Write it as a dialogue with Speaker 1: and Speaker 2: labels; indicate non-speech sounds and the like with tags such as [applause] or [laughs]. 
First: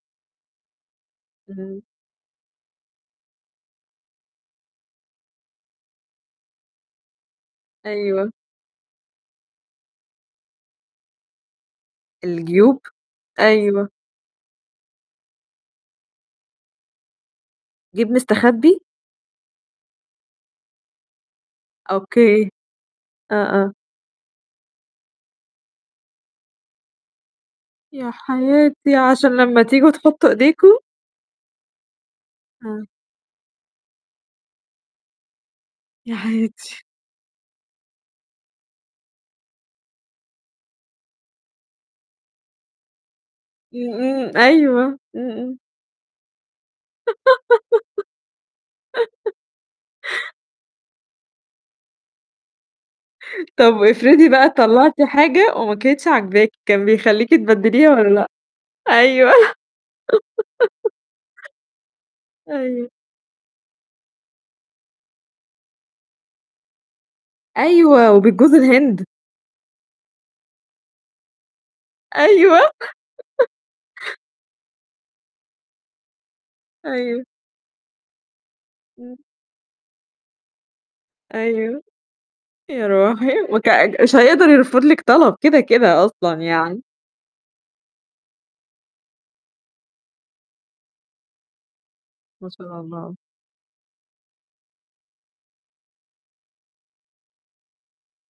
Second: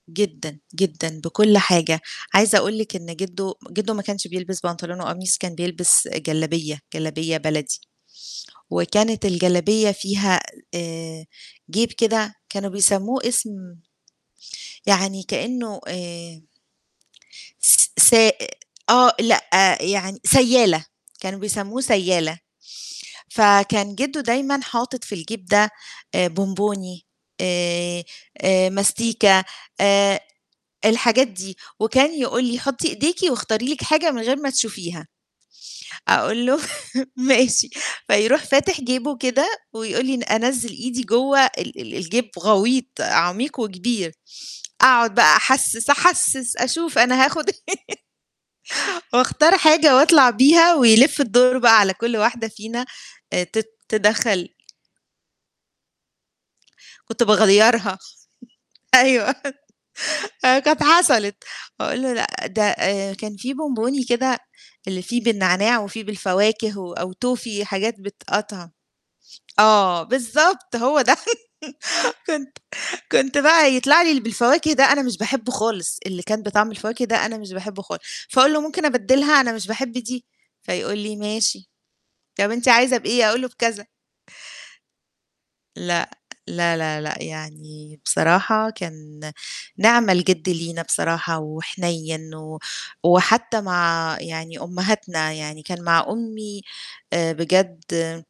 Speaker 1: جدًا، جدًا بكل
Speaker 2: إمم.
Speaker 1: حاجة. عايزة أقول لِك إن جِدّو جِدّو ما كانش بيلبس بنطلون وقميص، كان بيلبس جلابية، جلابية بلدي
Speaker 2: أيوه.
Speaker 1: وكانت الجلابية فيها آآ جيب كده كانوا
Speaker 2: الجيوب،
Speaker 1: بيسمّوه اسم
Speaker 2: أيوه.
Speaker 1: يعني كإنّه آآ س
Speaker 2: جيب
Speaker 1: سائ
Speaker 2: مستخبّي؟
Speaker 1: آه، لأ، يعني سيّالة، كانوا بيسمّوه سيّالة.
Speaker 2: أوكي. آه، آه.
Speaker 1: فكان جِدّو دايمًا حاطِط في الجيب ده آآ بونبوني آآ
Speaker 2: يا
Speaker 1: آآ
Speaker 2: حياتي عشان
Speaker 1: ماستيكا،
Speaker 2: لمّا تيجوا
Speaker 1: آآ
Speaker 2: تحُطّوا إيديكم؟
Speaker 1: الحاجات دي، وكان يقول لي:
Speaker 2: إمم.
Speaker 1: "حُطّي إيديكِ واختاري لِك حاجة من غير ما تشوفيها."،
Speaker 2: يا
Speaker 1: أقول له:
Speaker 2: حياتي.
Speaker 1: [laughs] "ماشي." فيروح فاتح جيبه كده ويقول لي ن أنزِّل إيدي جوّه ال ال الجيب غويط، عميق
Speaker 2: إمم،
Speaker 1: وكبير.
Speaker 2: إمم، أيوه.
Speaker 1: أقعُد
Speaker 2: إمم،
Speaker 1: بقى
Speaker 2: إمم.
Speaker 1: أحسِّس، أحسِّس أشوف أنا هاخُد إيه [laughs]
Speaker 2: [giggles]
Speaker 1: وأختار حاجة وأطلع بيها ويلِف الدور بقى على كل واحدة فينا آآ تت
Speaker 2: طَب افرضي
Speaker 1: تدخّل
Speaker 2: بقى طلَّعتِ حاجة وما كانتش عاجباكِ، كان
Speaker 1: كنت
Speaker 2: بيخليكِ تبدّليها
Speaker 1: باغيّرها.
Speaker 2: والّا لأ؟
Speaker 1: [chuckles]
Speaker 2: أيوه.
Speaker 1: أيوه. آآ كانت حصلت. أقول له لأ
Speaker 2: [laughs]
Speaker 1: ده
Speaker 2: أيوه.
Speaker 1: آآ كان في بونبوني كده اللي فيه بالنعناع وفيه بالفواكه و أو توفي حاجات
Speaker 2: أيوه وبالجوز
Speaker 1: بتتقطع،
Speaker 2: الهِند.
Speaker 1: آه بالضبط، هو ده [chuckles] كنت
Speaker 2: أيوه
Speaker 1: كنت
Speaker 2: [chuckles]
Speaker 1: بقى يطلع لي اللي بالفواكه ده أنا مش باحبه خالص اللي كان بطعم الفواكه ده،
Speaker 2: أيوه.
Speaker 1: أنا مش باحبه خالص. فاقول له: "ممكن
Speaker 2: إمم.
Speaker 1: أبدِّلها أنا مش باحب دي؟" فيقول لي: "ماشي
Speaker 2: أيوه.
Speaker 1: طَب أنت
Speaker 2: يا
Speaker 1: عايزة بإيه؟"
Speaker 2: روحي،
Speaker 1: أقول له
Speaker 2: وك
Speaker 1: بكذا.
Speaker 2: مش هيقدر يرفُض لِك طَلَب كده، كده
Speaker 1: لأ،
Speaker 2: أصلًا
Speaker 1: لا،
Speaker 2: يعني.
Speaker 1: لا، لأ، يعني بصراحة كان نِعْمَ الجِد لينا بصراحة وحنيّن
Speaker 2: ما
Speaker 1: و
Speaker 2: شاء الله.
Speaker 1: وحتّى مع يعني أمهاتنا، يعني كان مع أمي آآ بجد